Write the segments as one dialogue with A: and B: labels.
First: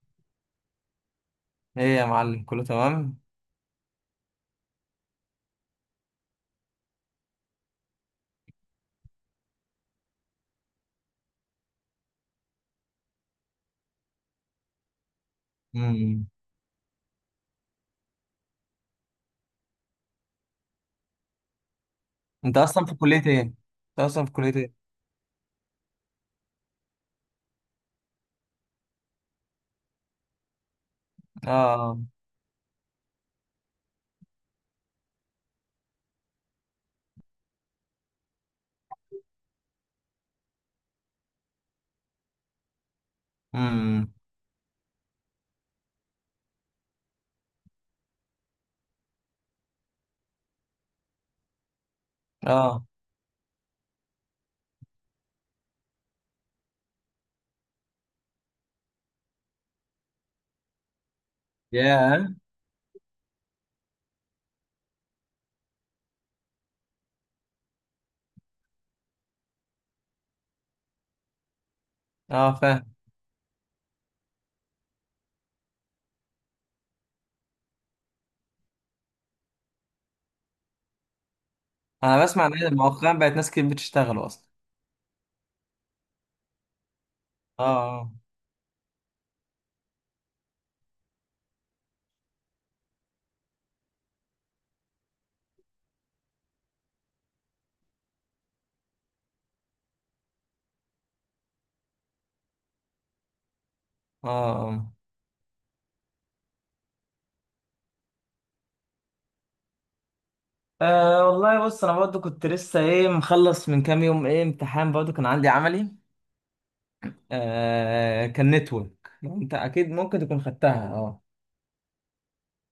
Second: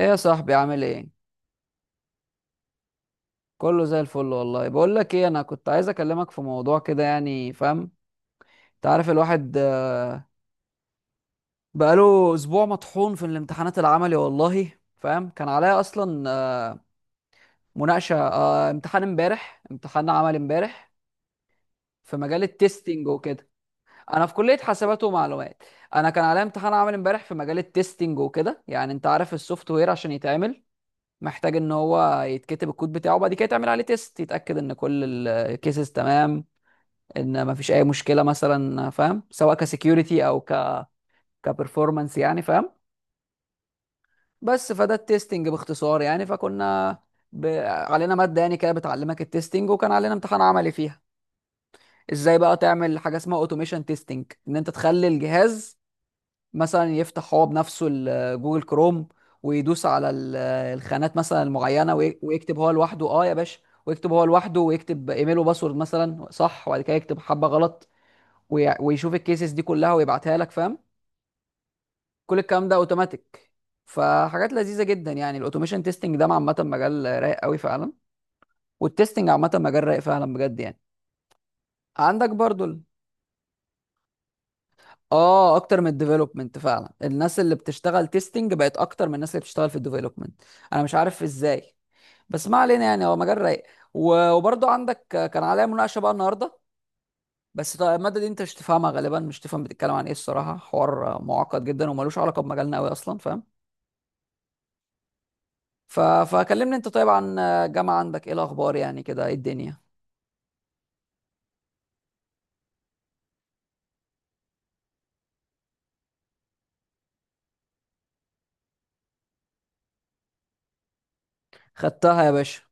A: ايه يا صاحبي عامل ايه؟
B: ايه يا معلم، كله تمام.
A: كله زي الفل والله. بقول لك ايه، انا كنت عايز اكلمك في موضوع كده يعني، فاهم؟ انت عارف الواحد بقاله اسبوع مطحون في الامتحانات العملي والله، فاهم كان عليا اصلا
B: امم.
A: مناقشه امتحان امبارح، امتحان عملي امبارح في مجال التستنج وكده.
B: انت اصلا
A: انا
B: في
A: في
B: كلية
A: كليه
B: ايه؟
A: حاسبات ومعلومات. انا كان عليا امتحان عملي امبارح في مجال التستنج وكده، يعني انت عارف السوفت وير عشان يتعمل محتاج ان
B: اه.
A: هو يتكتب الكود بتاعه، وبعد كده يتعمل عليه تيست يتاكد ان كل الكيسز تمام، ان ما فيش اي مشكله مثلا، فاهم؟ سواء كسكيورتي او كبرفورمانس يعني، فاهم.
B: امم.
A: بس فده التستنج باختصار يعني. فكنا علينا ماده يعني كده بتعلمك التستنج، وكان علينا امتحان عملي فيها. ازاي بقى
B: اه.
A: تعمل حاجه اسمها اوتوميشن تيستنج، ان انت تخلي الجهاز مثلا يفتح هو بنفسه جوجل كروم، ويدوس على الخانات مثلا المعينه
B: ياه.
A: ويكتب هو لوحده. اه يا باشا، ويكتب هو لوحده، ويكتب ايميل وباسورد مثلا، صح؟ وبعد كده يكتب حبه غلط ويشوف الكيسز دي كلها ويبعتها لك، فاهم. كل
B: اه،
A: الكلام ده
B: فاهم.
A: اوتوماتيك. فحاجات لذيذه جدا يعني، الاوتوميشن تيستنج ده عامه مجال رايق قوي فعلا. والتيستنج عامه مجال رايق فعلا بجد يعني.
B: انا
A: عندك
B: بسمع
A: برضو
B: ان مؤخرا بقت ناس كتير بتشتغل اصلا.
A: اه، اكتر من الديفلوبمنت فعلا، الناس اللي بتشتغل
B: اه.
A: تيستنج بقت اكتر من الناس اللي بتشتغل في الديفلوبمنت. انا مش عارف ازاي. بس ما علينا يعني، هو مجال رايق. وبرضو عندك، كان عليا مناقشه بقى النهارده. بس طيب الماده دي انت مش تفهمها غالبا، مش تفهم بتتكلم عن ايه الصراحه، حوار معقد جدا وملوش علاقه بمجالنا قوي اصلا، فاهم.
B: اه. اه.
A: فكلمني انت طيب عن الجامعة، عندك ايه الاخبار يعني كده؟ ايه الدنيا؟
B: والله بص، انا برضو كنت لسه ايه مخلص من كام يوم، ايه امتحان برضو كان عندي عملي. كان نتورك، انت اكيد ممكن تكون خدتها. اه.
A: خدتها يا باشا.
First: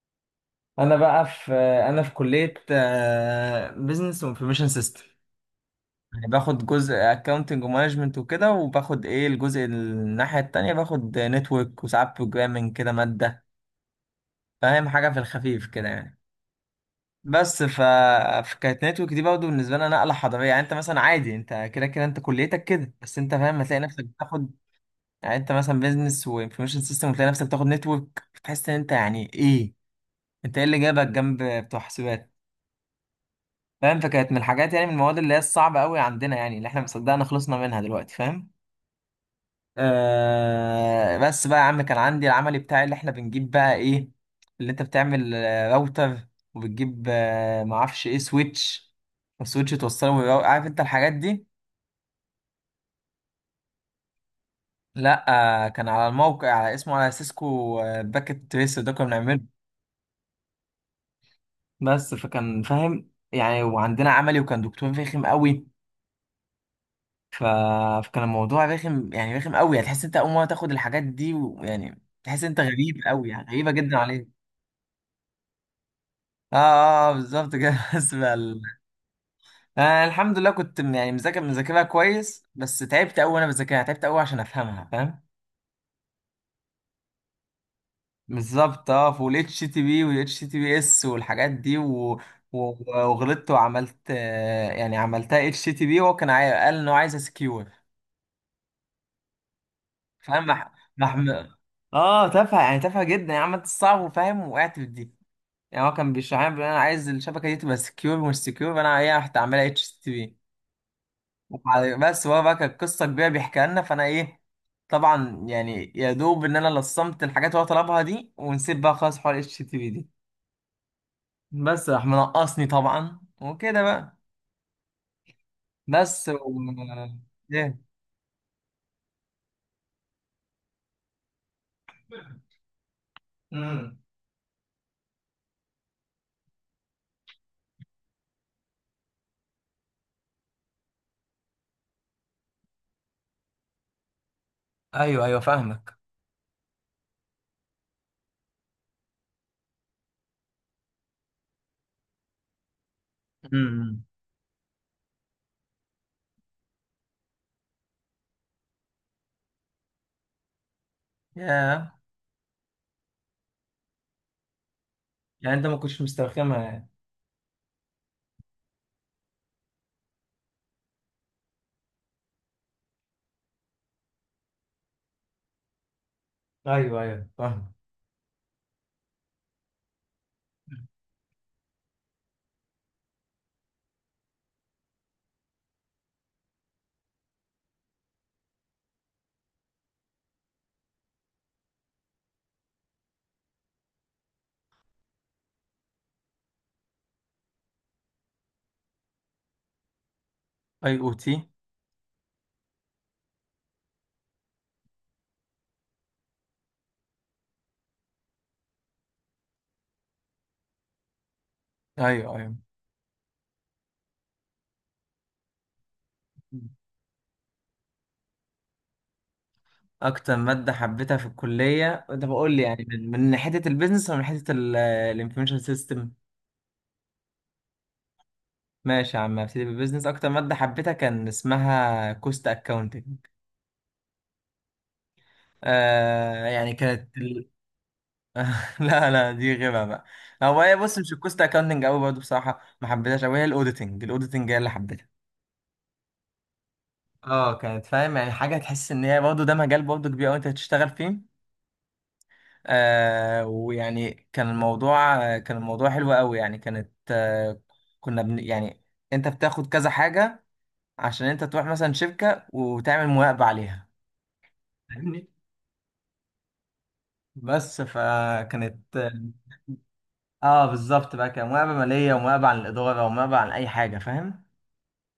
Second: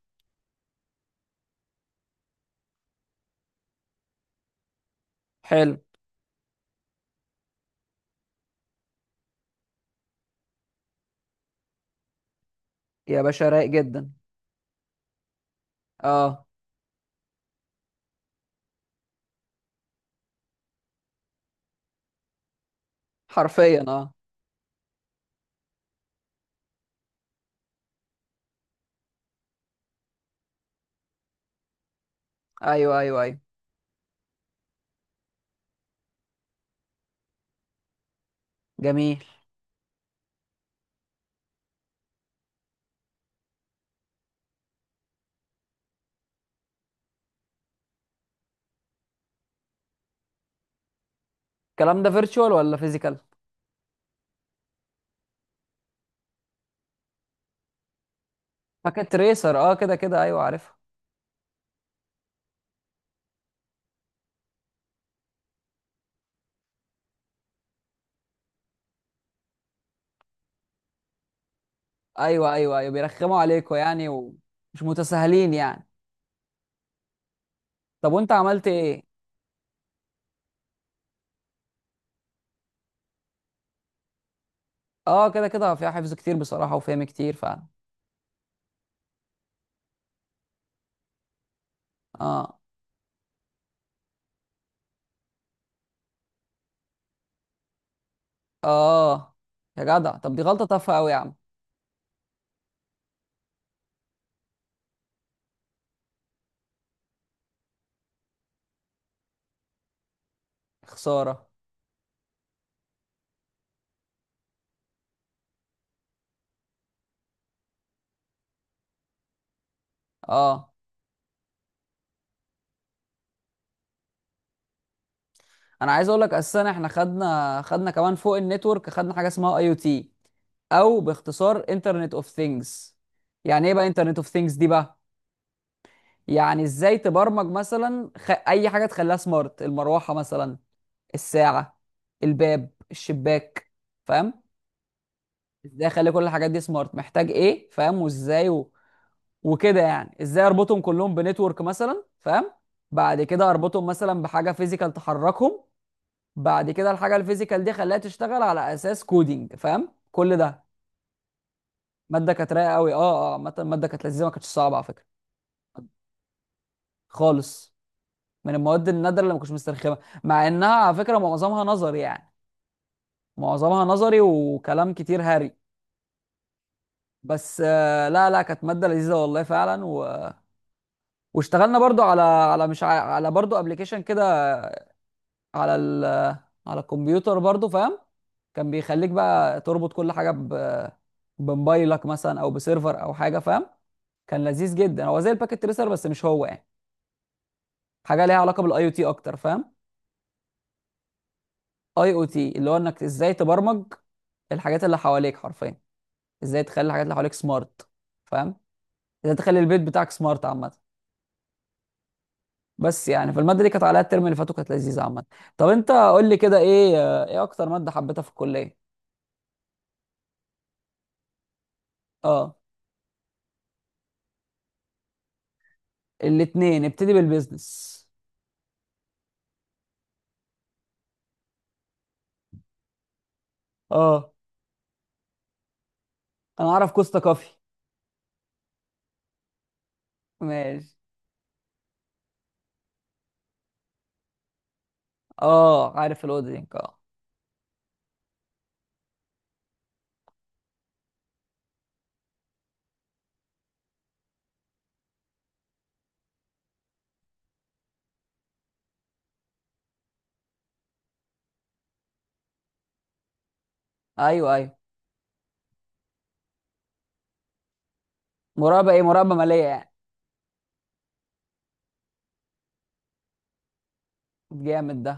B: انا بقى في انا في كلية بزنس وانفورميشن سيستم.
A: حلو.
B: يعني باخد جزء اكاونتنج ومانجمنت وكده، وباخد ايه الجزء الناحية التانية، باخد نتورك وساعات بروجرامنج كده
A: يا
B: مادة.
A: باشا رايق جدا.
B: فاهم، حاجة في الخفيف كده يعني.
A: اه
B: بس ف... فكانت نتورك دي برضه بالنسبة لنا نقلة حضارية. يعني انت مثلا عادي، انت كده كده انت كليتك كده، بس انت فاهم هتلاقي
A: حرفيا.
B: نفسك
A: اه،
B: بتاخد. يعني انت مثلا بيزنس وانفورميشن سيستم، وتلاقي نفسك بتاخد نتورك، بتحس ان انت يعني ايه، انت ايه اللي جابك جنب بتوع حسابات؟
A: ايوه ايوه ايوه.
B: فاهم. فكانت من الحاجات، يعني من المواد اللي هي الصعبة قوي عندنا، يعني اللي احنا مصدقنا خلصنا منها دلوقتي، فاهم.
A: جميل.
B: آه، بس بقى يا عم كان عندي العملي بتاعي، اللي احنا بنجيب بقى ايه، اللي انت بتعمل راوتر، وبتجيب معرفش ايه سويتش، وسويتش توصله عارف انت الحاجات دي.
A: الكلام ده فيرتشوال ولا فيزيكال؟
B: لا. آه، كان على الموقع على اسمه على سيسكو، باكت تريسر ده كنا
A: باكيت
B: بنعمله.
A: ريسر، اه كده كده، ايوه عارفها.
B: بس فكان فاهم يعني، وعندنا عملي وكان دكتور رخم قوي. ف... فكان الموضوع رخم، يعني رخم قوي، هتحس انت اول مره تاخد الحاجات دي، ويعني تحس
A: ايوه
B: انت
A: ايوه ايوه،
B: غريب قوي،
A: بيرخموا
B: يعني غريبه
A: عليكوا
B: جدا.
A: يعني، ومش متساهلين يعني.
B: اه اه، بالظبط كده.
A: طب وانت عملت ايه؟
B: انا الحمد لله كنت يعني مذاكرها كويس، بس تعبت قوي وانا بذاكرها، تعبت قوي عشان افهمها، فاهم.
A: اه كده كده، فيها حفظ كتير بصراحة وفهم كتير فعلا.
B: بالظبط اه، في الاتش تي بي والاتش تي بي اس والحاجات دي و...
A: اه
B: وغلطت وعملت، يعني عملتها اتش تي بي، وهو كان قال انه عايز سكيور.
A: اه، يا جدع طب دي
B: فاهم.
A: غلطة تافهة قوي يا
B: مح...
A: عم.
B: اه تافهه، يعني تافهه جدا، يعني عملت الصعب وفاهم، وقعت في دي. يعني هو كان بيشرح لي بيقول انا عايز الشبكه دي تبقى سكيور مش سكيور، فانا ايه رحت اعملها اتش تي بي.
A: خسارة.
B: بس هو بقى كانت قصه كبيره بيحكيها لنا، فانا ايه، طبعا يعني يا دوب ان انا لصمت الحاجات اللي هو طلبها دي، ونسيت بقى خلاص حوار اتش تي في دي.
A: اه،
B: بس راح منقصني طبعا وكده بقى.
A: انا عايز اقول
B: بس
A: لك
B: و...
A: اساسا، احنا خدنا
B: ايه.
A: خدنا كمان فوق النتورك خدنا حاجه اسمها اي او تي. او باختصار انترنت اوف ثينجز. يعني ايه بقى
B: امم.
A: انترنت اوف ثينجز دي بقى؟ يعني ازاي تبرمج مثلا اي حاجه تخليها سمارت، المروحه مثلا، الساعه، الباب، الشباك، فاهم.
B: ايوه ايوه،
A: ازاي
B: فاهمك.
A: اخلي كل الحاجات دي سمارت، محتاج ايه فاهم، وازاي وكده يعني، ازاي اربطهم كلهم بنتورك مثلا، فاهم. بعد كده اربطهم
B: امم.
A: مثلا بحاجه فيزيكال تحركهم. بعد كده الحاجه الفيزيكال دي خلاها تشتغل على اساس كودينج، فاهم كل ده.
B: ياه.
A: ماده كانت رايقه قوي. اه اه، عامه الماده كانت لذيذه، ما كانتش صعبه على فكره.
B: يعني انت ما كنتش مسترخمها يعني.
A: خالص. من المواد النادره اللي ما كنتش مسترخمه، مع انها على فكره معظمها نظري يعني. معظمها نظري وكلام كتير هري.
B: ايوه ايوه،
A: بس
B: فاهم.
A: لا لا، كانت ماده لذيذه والله فعلا، واشتغلنا برضو على على مش ع... على برضو ابلكيشن كده، على على الكمبيوتر برضو، فاهم. كان بيخليك بقى تربط كل حاجه بموبايلك مثلا، او بسيرفر او حاجه، فاهم. كان لذيذ جدا، هو زي الباكيت تريسر بس مش هو يعني، حاجه ليها علاقه بالاي او تي اكتر، فاهم.
B: اي او تي.
A: اي او تي اللي هو انك ازاي تبرمج الحاجات اللي حواليك حرفيا، ازاي تخلي الحاجات اللي حواليك سمارت، فاهم؟ ازاي تخلي البيت بتاعك سمارت عامه.
B: ايوه ايوه.
A: بس يعني، فالماده دي كانت عليها الترم اللي فاتوا كانت لذيذه عامه. طب انت قول لي كده
B: مم.
A: ايه، ايه اكتر ماده حبيتها في الكليه؟
B: اكتر ماده حبيتها في الكليه؟ انت بقول
A: اه،
B: لي يعني من من ناحيه البيزنس، ولا من ناحيه الانفورميشن سيستم.
A: الاتنين، ابتدي بالبيزنس.
B: ماشي يا عم، ابتدي بالبيزنس. اكتر ماده حبيتها كان اسمها كوست اكاونتنج.
A: اه،
B: آه
A: انا
B: يعني
A: اعرف
B: كانت
A: كوستا كافي.
B: ال... لا لا، دي غيبه بقى. هو هي
A: ماشي.
B: بص، مش الكوست اكاونتنج قوي برضه بصراحه، ما حبيتهاش قوي. هي الاوديتنج، الاوديتنج هي اللي حبيتها.
A: اه عارف الاودينك، اه.
B: اه، كانت فاهم يعني، حاجه تحس ان هي برضه ده مجال برضه كبير قوي انت هتشتغل فيه. آه، ويعني كان الموضوع، كان الموضوع حلو قوي يعني. كانت آه، يعني انت بتاخد كذا حاجه عشان انت تروح مثلا شركه وتعمل مراقبه عليها.
A: ايوه ايوه،
B: بس فكانت،
A: مراقبه ايه، مراقبه ماليه يعني؟
B: اه بالظبط بقى، كان مقابلة مالية، ومقابلة عن الإدارة، ومقابلة عن أي حاجة، فاهم.
A: جامد ده.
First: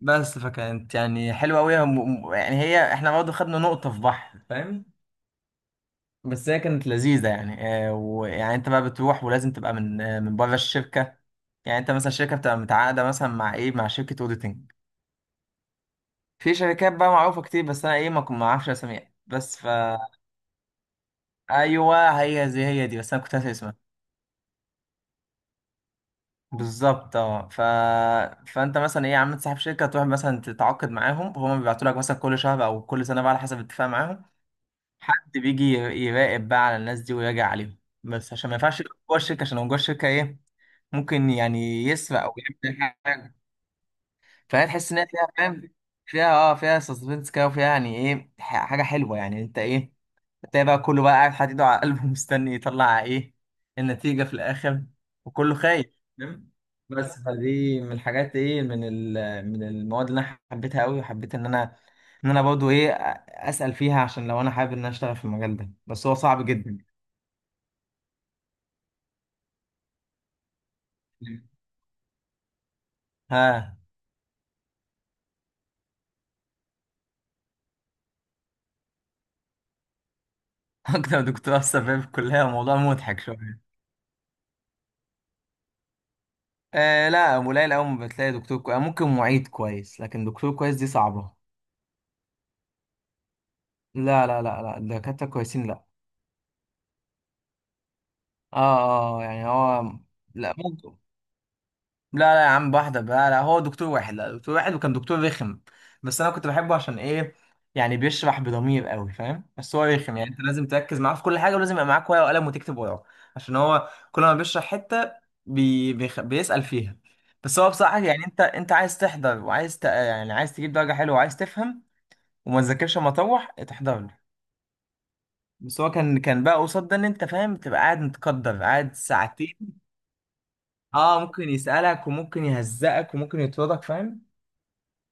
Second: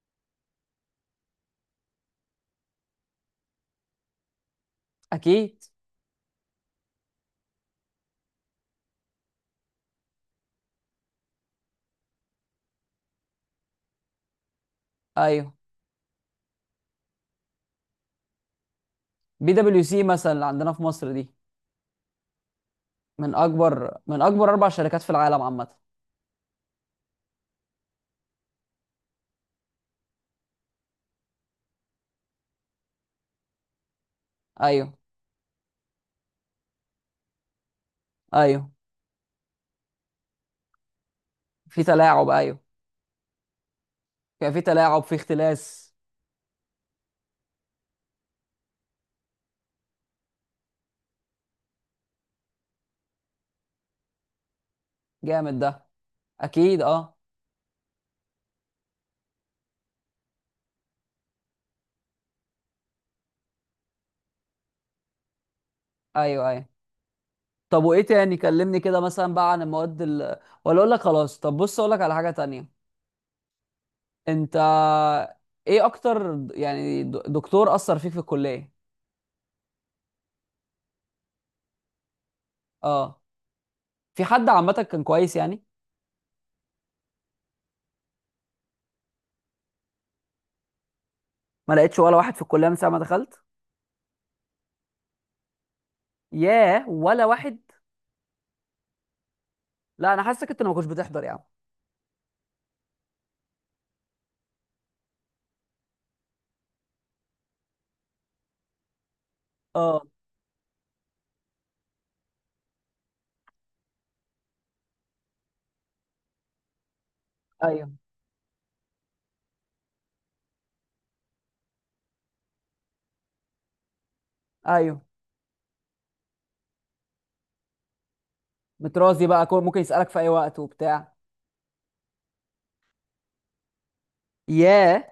B: بس فكانت يعني حلوة أوي، يعني هي احنا برضه خدنا نقطة في بحر، فاهم.
A: اكيد.
B: بس هي كانت لذيذة يعني. آه، ويعني أنت بقى بتروح، ولازم تبقى من من بره الشركة. يعني أنت مثلا الشركة بتبقى متعاقدة مثلا مع إيه، مع شركة أوديتنج.
A: ايوه.
B: في شركات بقى معروفة كتير، بس أنا إيه ما أعرفش أساميها.
A: بي
B: بس
A: دبليو
B: فا،
A: سي مثلا اللي عندنا في مصر دي،
B: أيوه هي زي هي دي، بس أنا
A: من
B: كنت هسأل اسمها.
A: اكبر من اكبر اربع شركات في العالم عامه.
B: بالظبط اه، فانت مثلا ايه يا عم، صاحب شركه تروح مثلا تتعاقد معاهم، هما بيبعتوا لك مثلا كل شهر او كل سنه بقى على حسب الاتفاق معاهم.
A: ايوه
B: حد بيجي يراقب بقى على الناس دي، ويراجع عليهم. بس عشان ما
A: ايوه،
B: ينفعش يبقى جوه الشركه، عشان لو جوه الشركه ايه، ممكن
A: في
B: يعني يسرق،
A: تلاعب.
B: او
A: ايوه،
B: يعمل حاجه.
A: كان في
B: فهي تحس ان
A: تلاعب،
B: هي
A: في
B: فيها، فاهم،
A: اختلاس.
B: فيها اه، فيها سسبنس كده، وفيها يعني ايه حاجه حلوه، يعني انت ايه، تلاقي بقى كله بقى قاعد حاطط ايده على قلبه، مستني يطلع ايه النتيجه في الاخر. وكله
A: جامد ده.
B: خايف، فاهم.
A: اكيد. اه،
B: بس فدي من الحاجات ايه، من من المواد اللي انا حبيتها قوي، وحبيت ان انا، ان انا برضه ايه، اسال فيها عشان لو انا حابب ان انا اشتغل في المجال ده، بس هو صعب
A: ايوه ايوه.
B: جدا.
A: طب وايه تاني، كلمني كده مثلا بقى عن المواد ولا اقول لك خلاص، طب بص اقول لك على حاجه تانية.
B: ها.
A: انت، ايه اكتر دكتور اثر فيك في الكليه؟
B: اكتر دكتور اثر فيا في الكليه موضوع مضحك
A: اه،
B: شويه.
A: في حد عامه كان كويس يعني؟
B: آه لا، قليل قوي ما بتلاقي دكتور كويس، ممكن معيد كويس، لكن دكتور كويس دي صعبة.
A: ما لقيتش ولا واحد في الكليه من ساعه ما دخلت.
B: لا لا لا لا، الدكاترة كويسين، لا.
A: ياه، ولا واحد.
B: اه اه، يعني هو.
A: لا، انا حاسسك
B: لا
A: انت اللي ما كنتش
B: ممكن.
A: بتحضر يا عم.
B: لا لا يا عم، واحدة، لا لا، هو دكتور واحد، لا دكتور واحد وكان دكتور رخم. بس انا كنت بحبه عشان ايه، يعني بيشرح بضمير قوي، فاهم. بس هو
A: اه،
B: رخم، يعني انت لازم تركز معاه في كل حاجة، ولازم يبقى معاك ورقة وقلم، وتكتب وراه. عشان هو كل ما بيشرح حتة، بيسأل فيها. بس هو
A: ايوه
B: بصراحة يعني، انت عايز تحضر، وعايز يعني عايز تجيب درجة حلوة، وعايز تفهم. وما تذاكرش اما اطوح تحضر لي.
A: ايوه،
B: بس هو كان، كان بقى قصاد ده ان انت فاهم تبقى قاعد متقدر، قاعد
A: متراضي بقى،
B: ساعتين.
A: ممكن يسألك في اي وقت وبتاع.
B: اه، ممكن يسألك، وممكن يهزقك، وممكن يطردك، فاهم.
A: ياه.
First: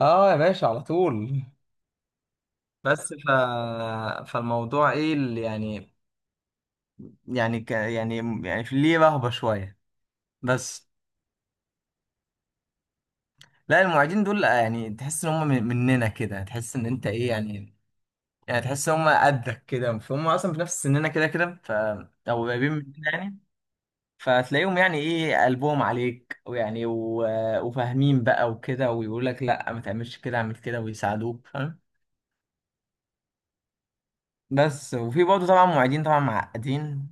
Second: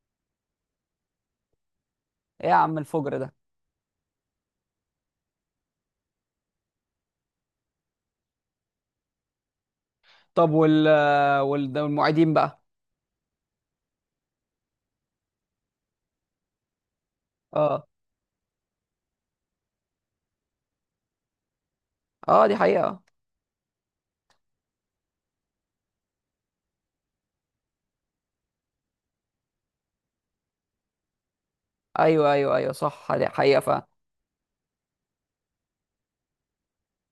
B: اه يا باشا، على طول.
A: ايه يا عم
B: بس
A: الفجر
B: ف...
A: ده.
B: فالموضوع ايه اللي يعني، يعني، يعني في ليه رهبة شوية.
A: طب، وال
B: بس.
A: وال- ده والمعيدين بقى.
B: لا المعيدين دول يعني تحس ان هم مننا كده، تحس ان انت ايه يعني،
A: اه
B: يعني تحس ان هم قدك كده، فهم اصلا في نفس سننا كده كده ف، او
A: اه، دي
B: قريبين مننا
A: حقيقة.
B: يعني. فتلاقيهم يعني ايه، قلبهم عليك، ويعني وفاهمين بقى وكده، ويقول لك لا ما تعملش كده، اعمل كده، ويساعدوك، فاهم.
A: ايوه ايوه ايوه، صح، دي حقيقة فعلا.
B: بس، وفي برضه طبعا معيدين، طبعا معقدين.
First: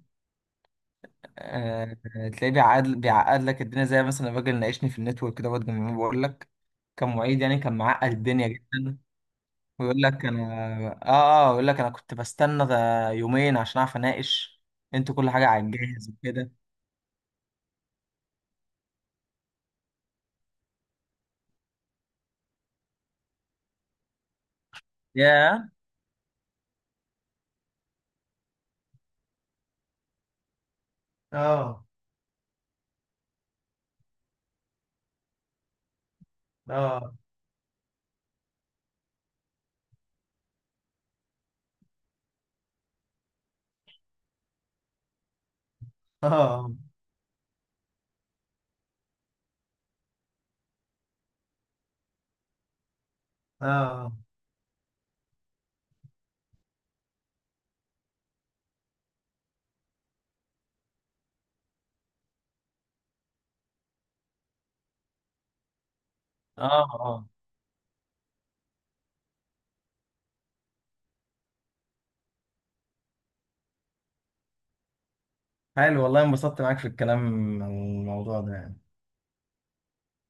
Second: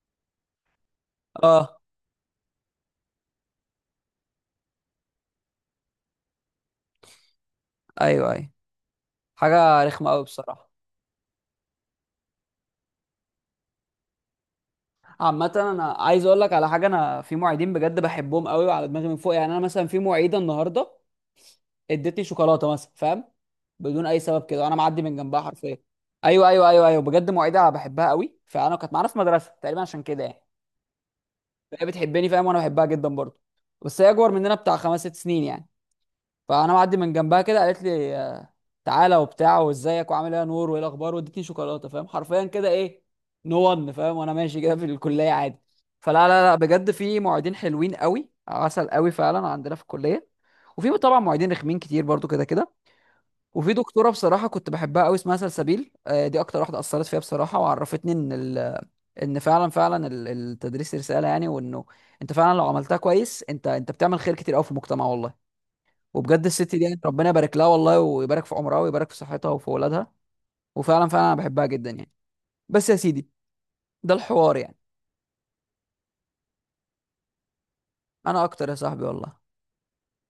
A: اه،
B: أه تلاقيه بيعقد، بيعقد لك الدنيا، زي مثلا الراجل ناقشني في النتورك ده برضه من يومين، بقول لك كان معيد، يعني كان معقد
A: ايوه
B: الدنيا
A: ايوه،
B: جدا.
A: حاجة
B: ويقول
A: رخمة قوي
B: لك
A: بصراحة.
B: انا، اه اه يقول لك انا كنت بستنى ده يومين عشان اعرف اناقش، انتوا كل حاجه
A: عامة،
B: على
A: انا
B: الجاهز
A: عايز اقول
B: وكده.
A: لك على حاجة. انا في معيدين بجد بحبهم قوي وعلى دماغي من فوق يعني. انا مثلا في معيدة النهاردة ادتني شوكولاته مثلا، فاهم؟ بدون اي سبب كده، انا معدي من جنبها
B: يا.
A: حرفيا. ايوه ايوه ايوه ايوه، بجد مواعيدها بحبها قوي. فانا، كانت معانا في مدرسه تقريبا عشان كده يعني.
B: اه
A: فهي بتحبني فاهم، وانا بحبها جدا برضه. بس هي اكبر مننا بتاع 5 6 سنين يعني. فانا معدي
B: اه
A: من جنبها كده، قالت لي تعالى وبتاع، وازيك وعامل ايه يا نور وايه الاخبار، وادتني شوكولاته، فاهم، حرفيا كده. ايه نو ون، فاهم؟ وانا ماشي كده في الكليه عادي. فلا لا لا،
B: اه
A: بجد في معيدين حلوين قوي، عسل قوي فعلا عندنا في الكليه. وفي طبعا معيدين رخمين كتير برضو كده كده. وفي دكتوره
B: اه
A: بصراحه كنت بحبها قوي، اسمها سلسبيل دي اكتر واحده اثرت فيها بصراحه. وعرفتني ان ان فعلا فعلا التدريس رساله يعني، وانه انت فعلا لو عملتها كويس، انت بتعمل خير كتير قوي في المجتمع والله. وبجد الست
B: اه
A: دي يعني، ربنا
B: اه.
A: يبارك لها والله، ويبارك في عمرها ويبارك في صحتها وفي اولادها. وفعلا فعلا انا بحبها جدا يعني. بس يا سيدي، ده الحوار يعني.
B: حلو والله، انبسطت معاك في الكلام عن الموضوع
A: انا
B: ده
A: اكتر يا
B: يعني.
A: صاحبي والله.